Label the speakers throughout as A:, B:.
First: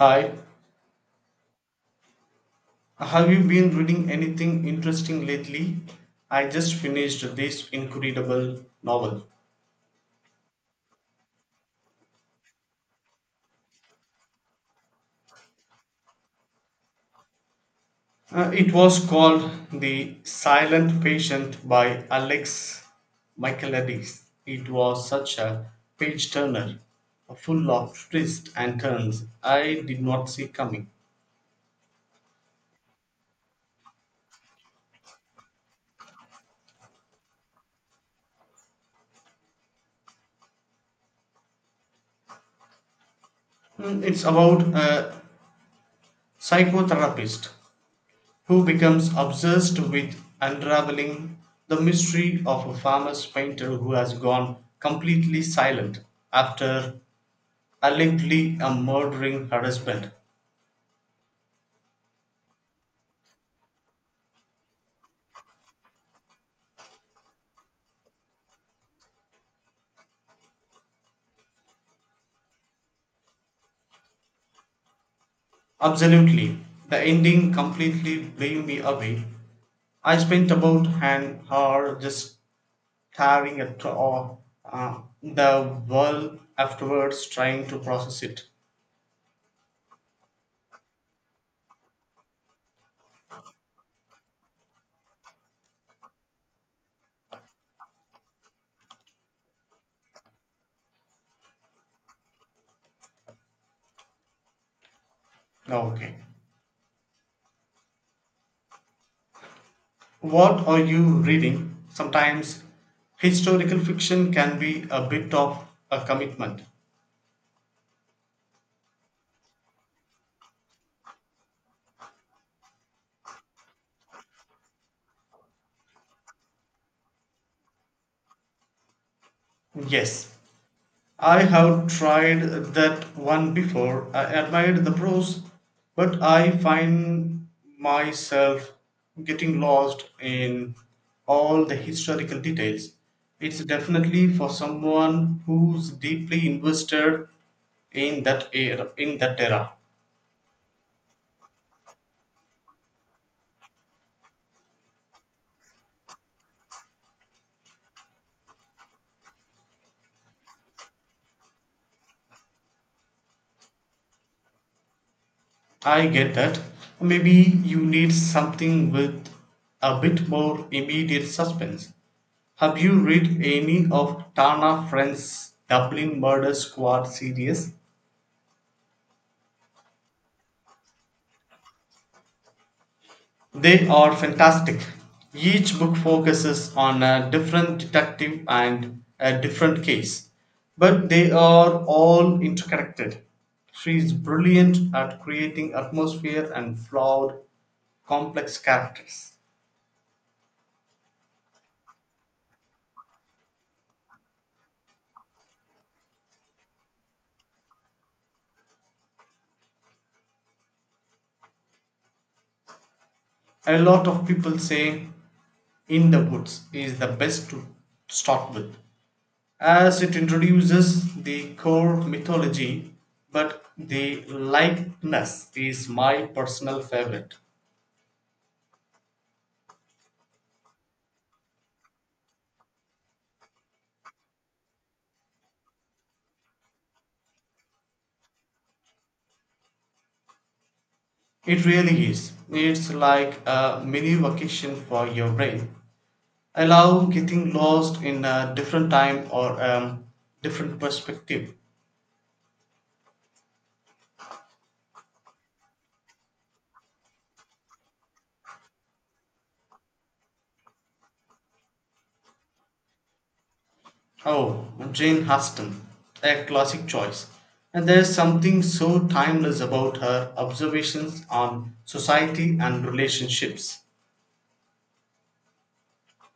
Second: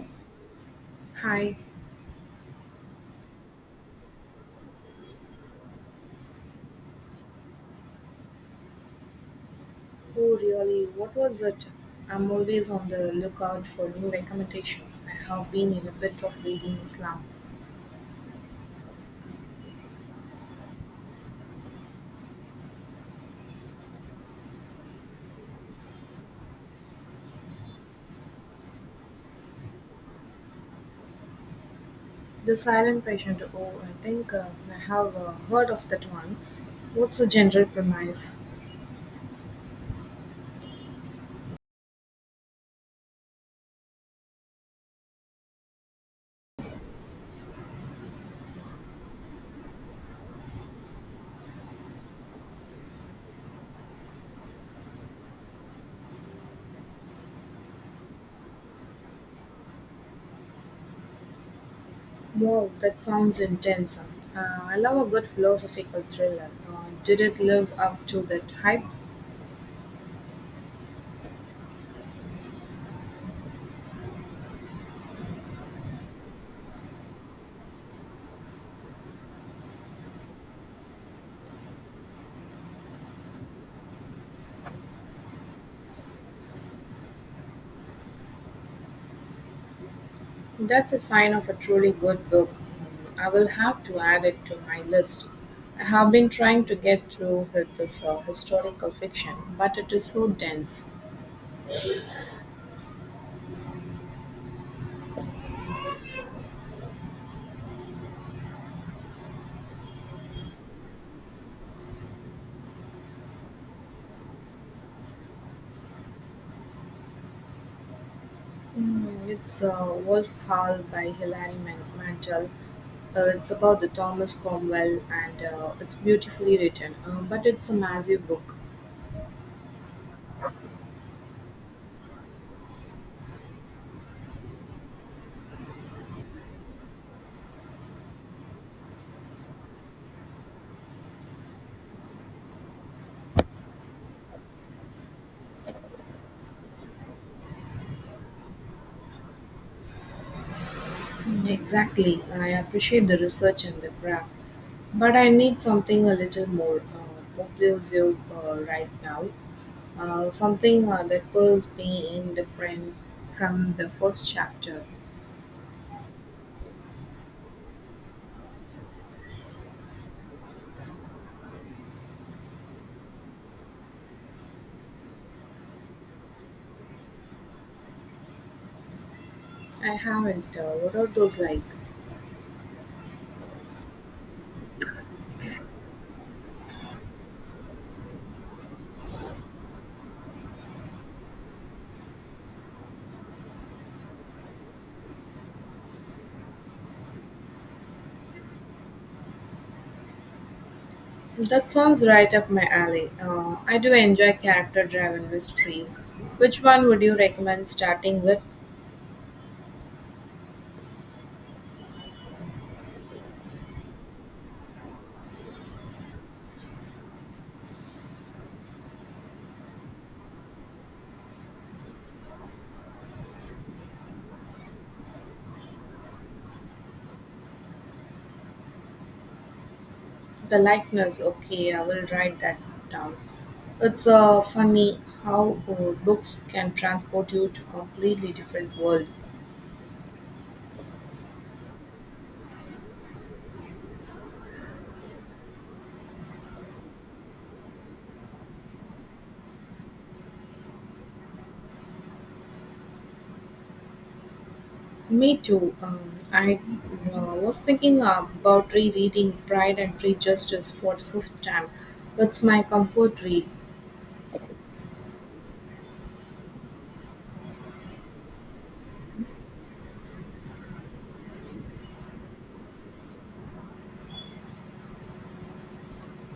A: Hi,
B: Hi.
A: have you been reading anything interesting lately? I just finished this incredible novel.
B: Oh, really? What was it? I'm always on the lookout for new recommendations. I have been in a bit of reading slump.
A: It was called The Silent Patient by Alex Michaelides. It was such a page turner, full of twists and turns I did not see coming.
B: The Silent Patient. Oh, I think I have heard of that one. What's the general premise?
A: Mm, it's about a psychotherapist who becomes obsessed with unraveling the mystery of a famous painter who has gone completely silent after allegedly a murdering her husband.
B: Wow, that sounds intense. I love a good philosophical thriller. Did it live up to that hype?
A: Absolutely, the ending completely blew me away. I spent about an hour just staring at all, the wall afterwards, trying to process it.
B: That's a sign of a truly good book. I'll have to add it to my list. I have been trying to get through with this historical fiction, but it is so dense.
A: Oh, okay. What are you reading? Sometimes historical fiction can be a bit of a commitment.
B: Mm, it's Wolf Hall by Mantel. It's about the Thomas Cromwell, and it's beautifully written, but it's a massive book.
A: Yes, I have tried that one before. I admired the prose, but I find myself getting lost in all the historical details. It's definitely for someone who's deeply invested in that era.
B: Mm, exactly. I appreciate the research and the craft, but I need something a little more obtrusive right now. Something that pulls me in different from the first chapter.
A: I get that. Maybe you need something with a bit more immediate suspense. Have you read any of Tana Friend's Dublin Murder Squad series?
B: I haven't. What are those like?
A: They are fantastic. Each book focuses on a different detective and a different case, but they are all interconnected. She is brilliant at creating atmosphere and flawed, complex characters.
B: That sounds right up my alley. I do enjoy character driven mysteries. Which one would you recommend starting with?
A: A lot of people say in the woods is the best to start with, as it introduces the core mythology, but the likeness is my personal favorite.
B: The likeness. Okay, I will write that down. It's funny how books can transport you to completely different world.
A: It really is. It's like a mini vacation for your brain, allow getting lost in a different time or a different perspective.
B: Me too. I was thinking about rereading Pride and Prejudice for the fifth time. It's my comfort read.
A: Oh, Jane Austen, a classic choice. And there's something so timeless about her observations on society and relationships.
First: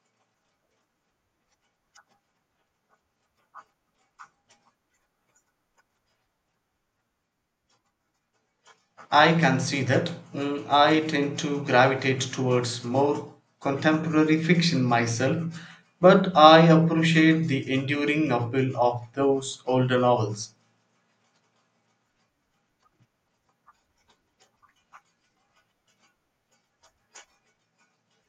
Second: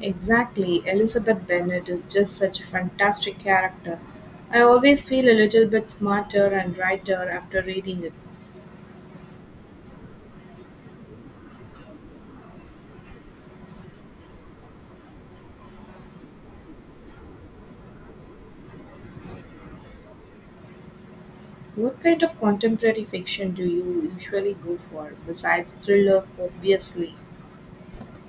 B: Exactly. Elizabeth Bennet is just such a fantastic character. I always feel a little bit smarter and brighter after reading it.
A: I can see that. Mm, I tend to gravitate towards more contemporary fiction myself, but I appreciate the enduring appeal of those older novels.
B: What kind of contemporary fiction do you usually go for, besides thrillers, obviously?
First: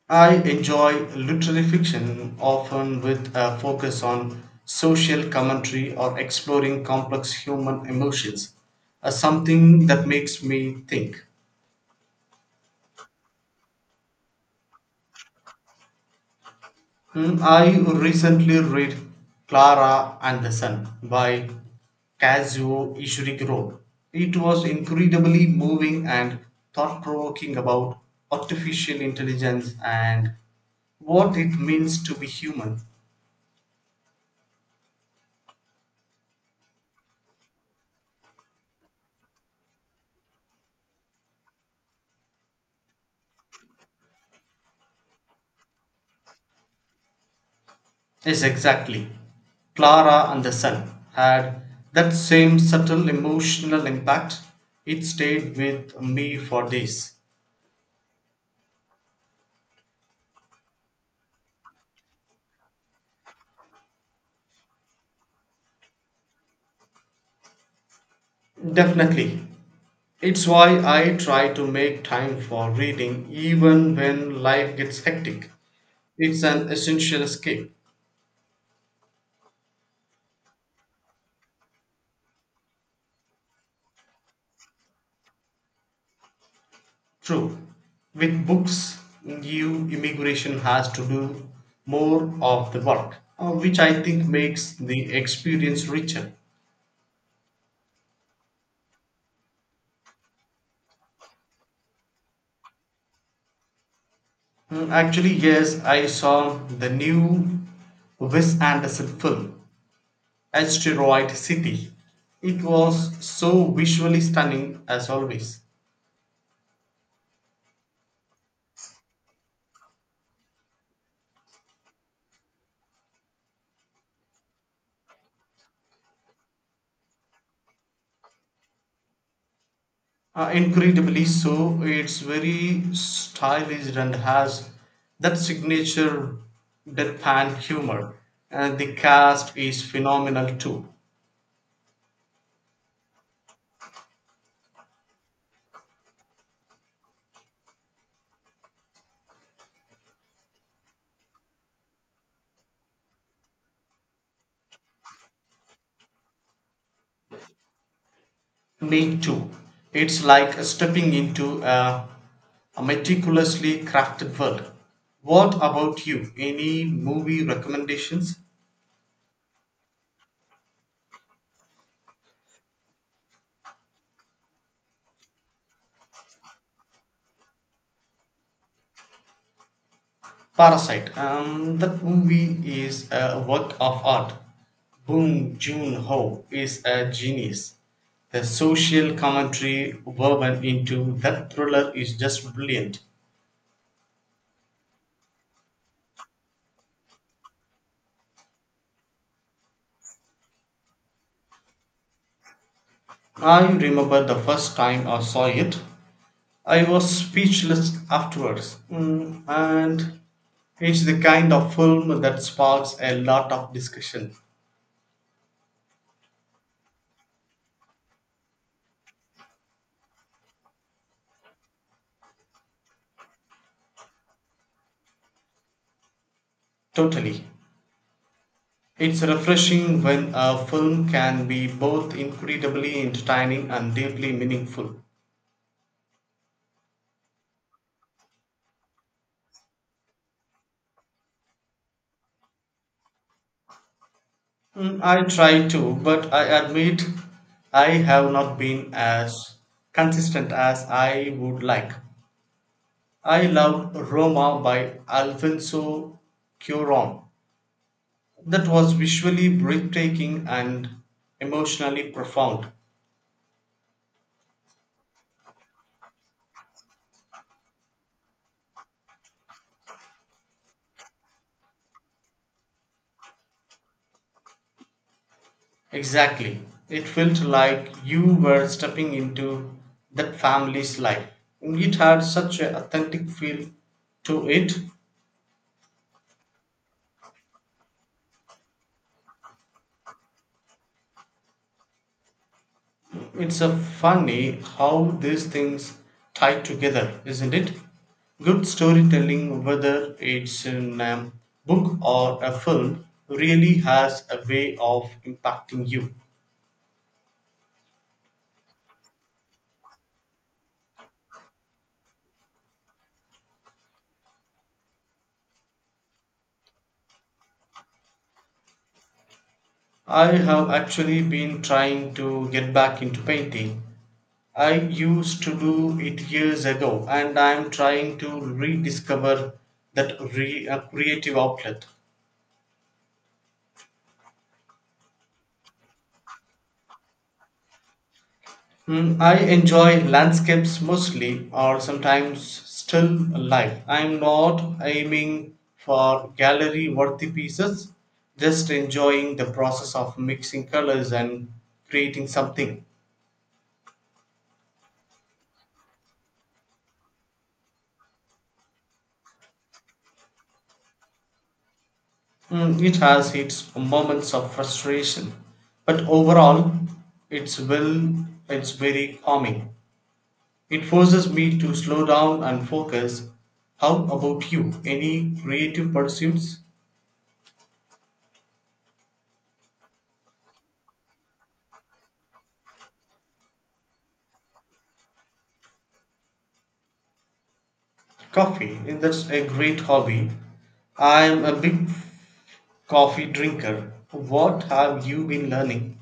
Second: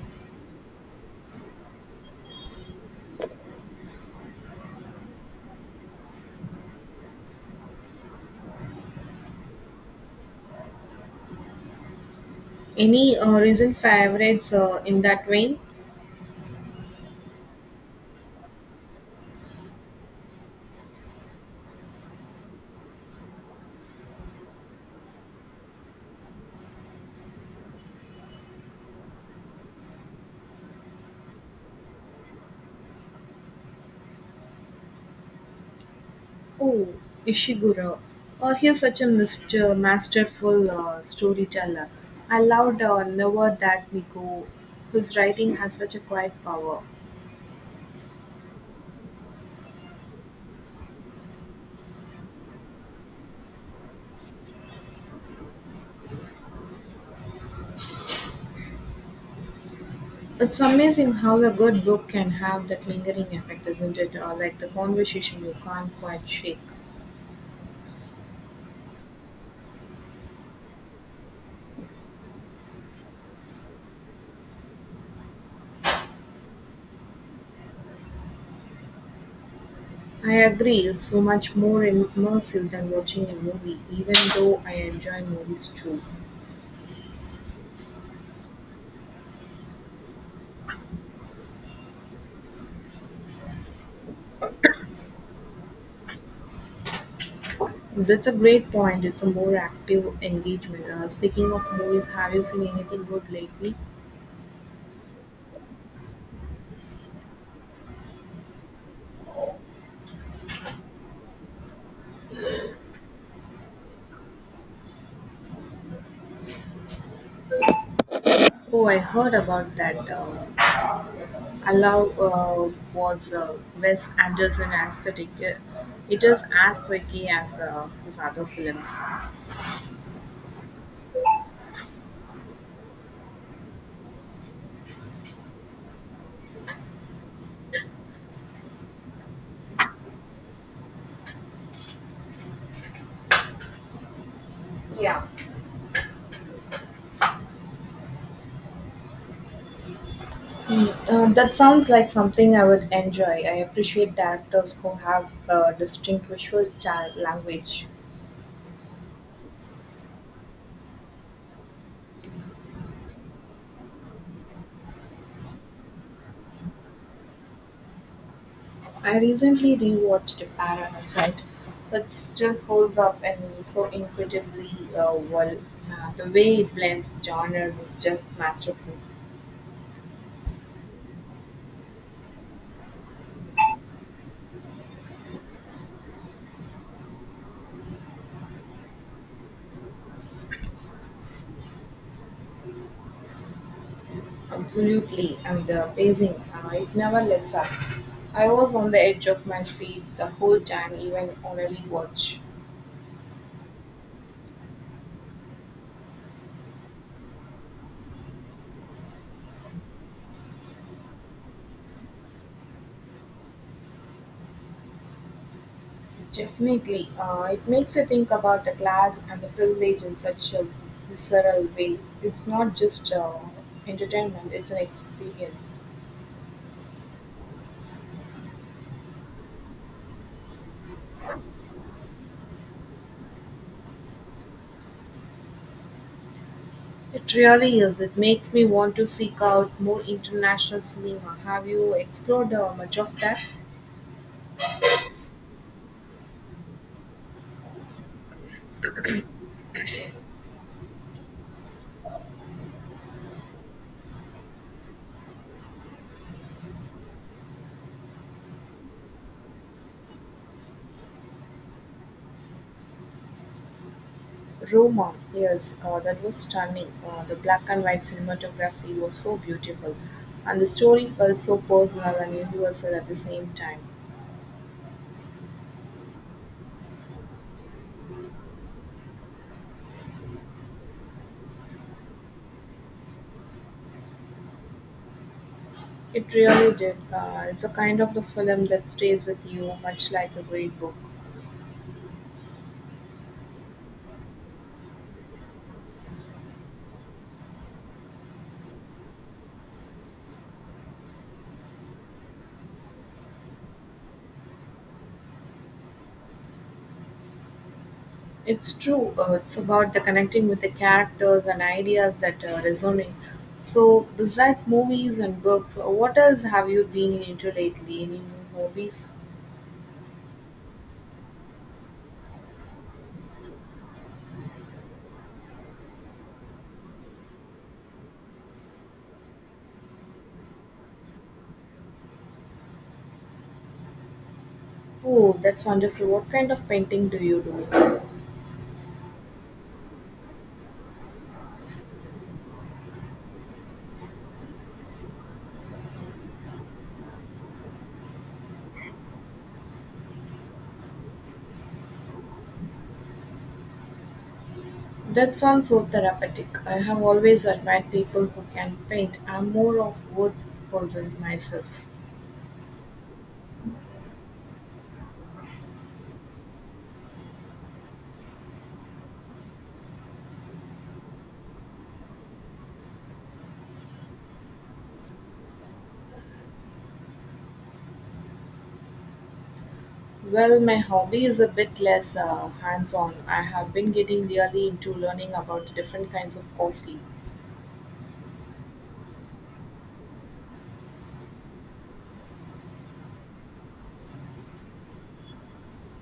A: I enjoy literary fiction, often with a focus on social commentary or exploring complex human emotions, something that makes me think.
B: Any recent favorites in that vein?
A: Hmm, I recently read Clara and the Sun by Kazuo Ishiguro. It was incredibly moving and thought provoking about artificial intelligence and what it means to be human.
B: Oh, Ishiguro. Oh, he's such a masterful storyteller. I loved Never That We Go. His writing has such a quiet power.
A: Yes, exactly. Clara and the Sun had that same subtle emotional impact. It stayed with me for days.
B: It's amazing how a good book can have that lingering effect, isn't it? Or like the conversation you can't quite shake.
A: Definitely. It's why I try to make time for reading even when life gets hectic. It's an essential escape.
B: I agree, it's so much more immersive than watching a movie, even though I enjoy movies too.
A: True. With books, new immigration has to do more of the work, which I think makes the experience richer.
B: That's a great point. It's a more active engagement. Speaking of movies, have you seen anything good lately?
A: Mm, actually, yes, I saw the new Wes Anderson film, Asteroid City. It was so visually stunning as always.
B: Oh, I heard about that. I love what Wes Anderson aesthetic. It is as quirky as his other films.
A: Incredibly so, it's very stylish and has that signature deadpan humor. And the cast is phenomenal too.
B: Yeah, that sounds like something I would enjoy. I appreciate directors who have distinct visual language.
A: Me too. It's like stepping into a meticulously crafted world. What about you? Any movie recommendations?
B: I recently rewatched Parasite. But still holds up and so incredibly well. The way it blends genres is just masterful.
A: Parasite. That movie is a work of art. Bong Joon Ho is a genius. The social commentary woven into that thriller is just brilliant.
B: Absolutely, and the pacing, it never lets up. I was on the edge of my seat the whole time, even on a rewatch.
A: I remember the first time I saw it. I was speechless afterwards, mm, and it's the kind of film that sparks a lot of discussion.
B: Definitely, it makes you think about the class and the privilege in such a visceral way. It's not just entertainment, it's an experience.
A: Totally. It's refreshing when a film can be both incredibly entertaining and deeply meaningful.
B: It really is. It makes me want to seek out more international cinema. Have you explored much of that?
A: Mm, I try to, but I admit I have not been as consistent as I would like. I love Roma by Alfonso Cuaron. That was visually breathtaking and emotionally profound.
B: Roma, yes, that was stunning. The black and white cinematography was so beautiful, and the story felt so personal and universal at the same time.
A: Exactly. It felt like you were stepping into that family's life. It had such an authentic feel to it.
B: It really did. It's a kind of the film that stays with you, much like a great book.
A: It's a funny how these things tie together, isn't it? Good storytelling, whether it's in a book or a film, really has a way of impacting you.
B: It's true. It's about the connecting with the characters and ideas that resonate. So, besides movies and books, what else have you been into lately? Any new hobbies?
A: I have actually been trying to get back into painting. I used to do it years ago and I'm trying to rediscover that creative outlet.
B: Oh, that's wonderful. What kind of painting do you do?
A: Mm, I enjoy landscapes mostly or sometimes still life. I'm not aiming for gallery worthy pieces, just enjoying the process of mixing colors and creating something.
B: That sounds so therapeutic. I have always admired people who can paint. I'm more of wood person myself.
A: Mm, it has its moments of frustration, but overall, it's well, it's very calming. It forces me to slow down and focus. How about you? Any creative pursuits?
B: Well, my hobby is a bit less hands-on. I have been getting really into learning about the different kinds of coffee,
A: Coffee, eh, that's a great hobby. I'm a big coffee drinker. What have you been learning?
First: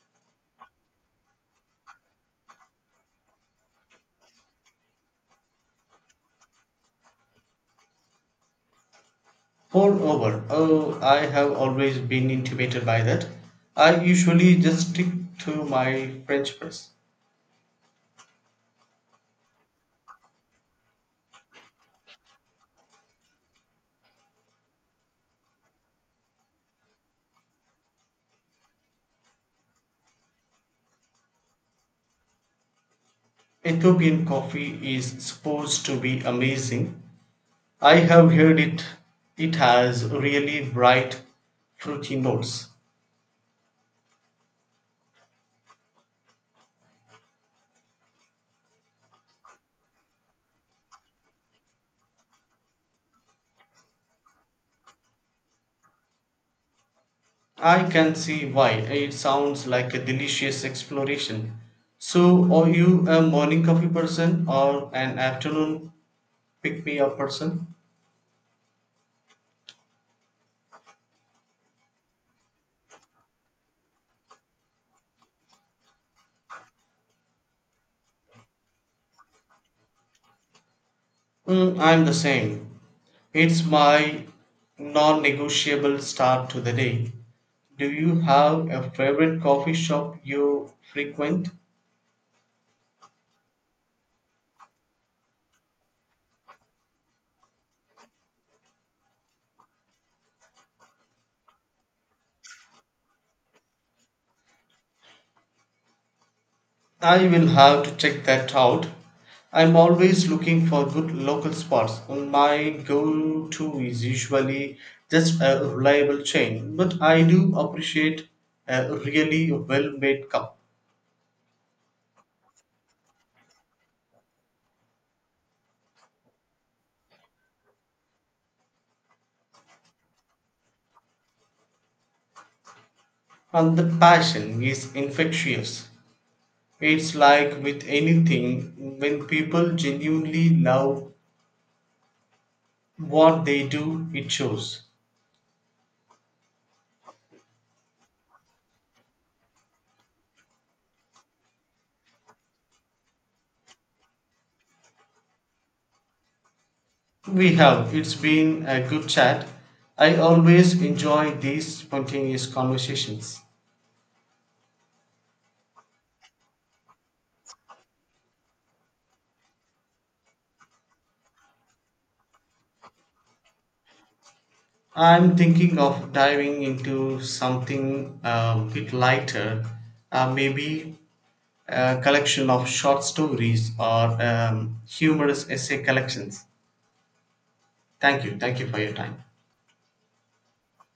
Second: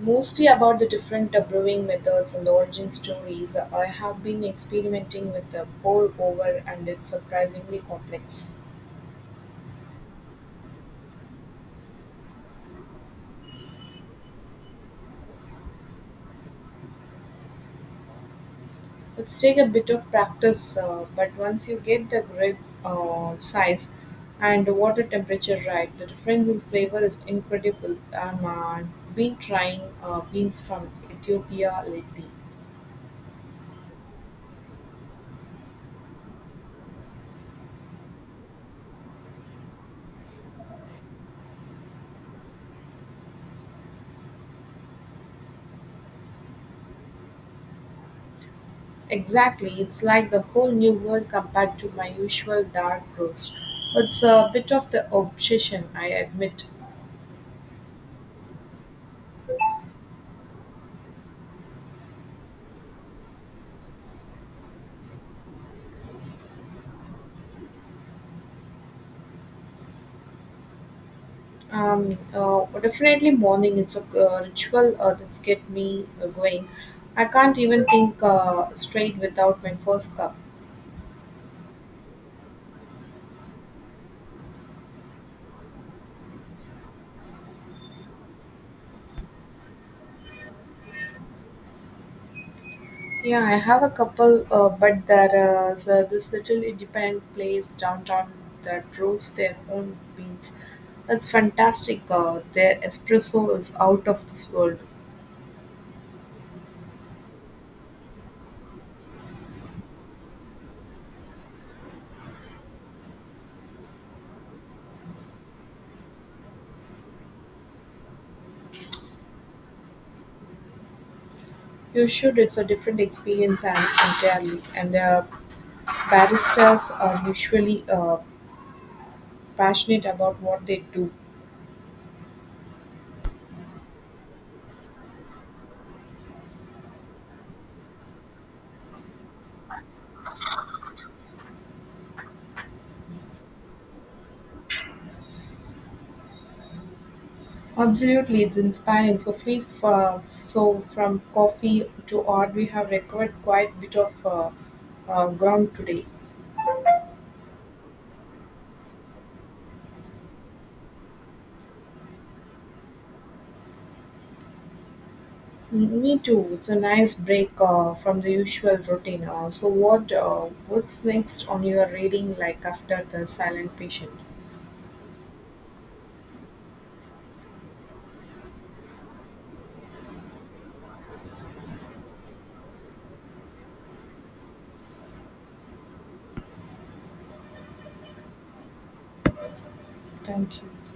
B: mostly about the different brewing methods and the origin stories. I have been experimenting with the pour over, and it's surprisingly complex.
A: Pour over. Oh, I have always been intimidated by that. I usually just stick to my French press.
B: It's take a bit of practice, but once you get the grid size and water temperature right, the difference in flavor is incredible. I'm been trying beans from Ethiopia lately.
A: Ethiopian coffee is supposed to be amazing. I have heard it has really bright fruity notes.
B: Exactly, it's like the whole new world compared to my usual dark roast. It's a bit of the obsession, I admit.
A: I can see why. It sounds like a delicious exploration. So are you a morning coffee person or an afternoon pick me up person?
B: Definitely morning. It's a ritual that's get me going. I can't even think straight without my first cup.
A: Mm, I'm the same. It's my non-negotiable start to the day. Do you have a favorite coffee shop you frequent?
B: Yeah, I have a couple, but there is this little independent place downtown that brews their own beans. It's fantastic. Their espresso is out of this world.
A: I will have to check that out. I'm always looking for good local spots. My go to is usually just a reliable chain, but I do appreciate a really well made cup.
B: You should. It's a different experience and entirely. And baristas are usually passionate about what they do.
A: And the passion is infectious. It's like with anything, when people genuinely love what they do, it shows.
B: Absolutely, it's inspiring. So from coffee to art, we have recovered quite a bit of ground today.
A: We have. It's been a good chat. I always enjoy these spontaneous conversations.
B: Me too. It's a nice break from the usual routine. So, what's next on your reading? Like after the silent patient.
A: I'm thinking of diving into something a bit lighter, maybe a collection of short stories or humorous essay collections. Thank you. Thank you for your time.
B: Thank you.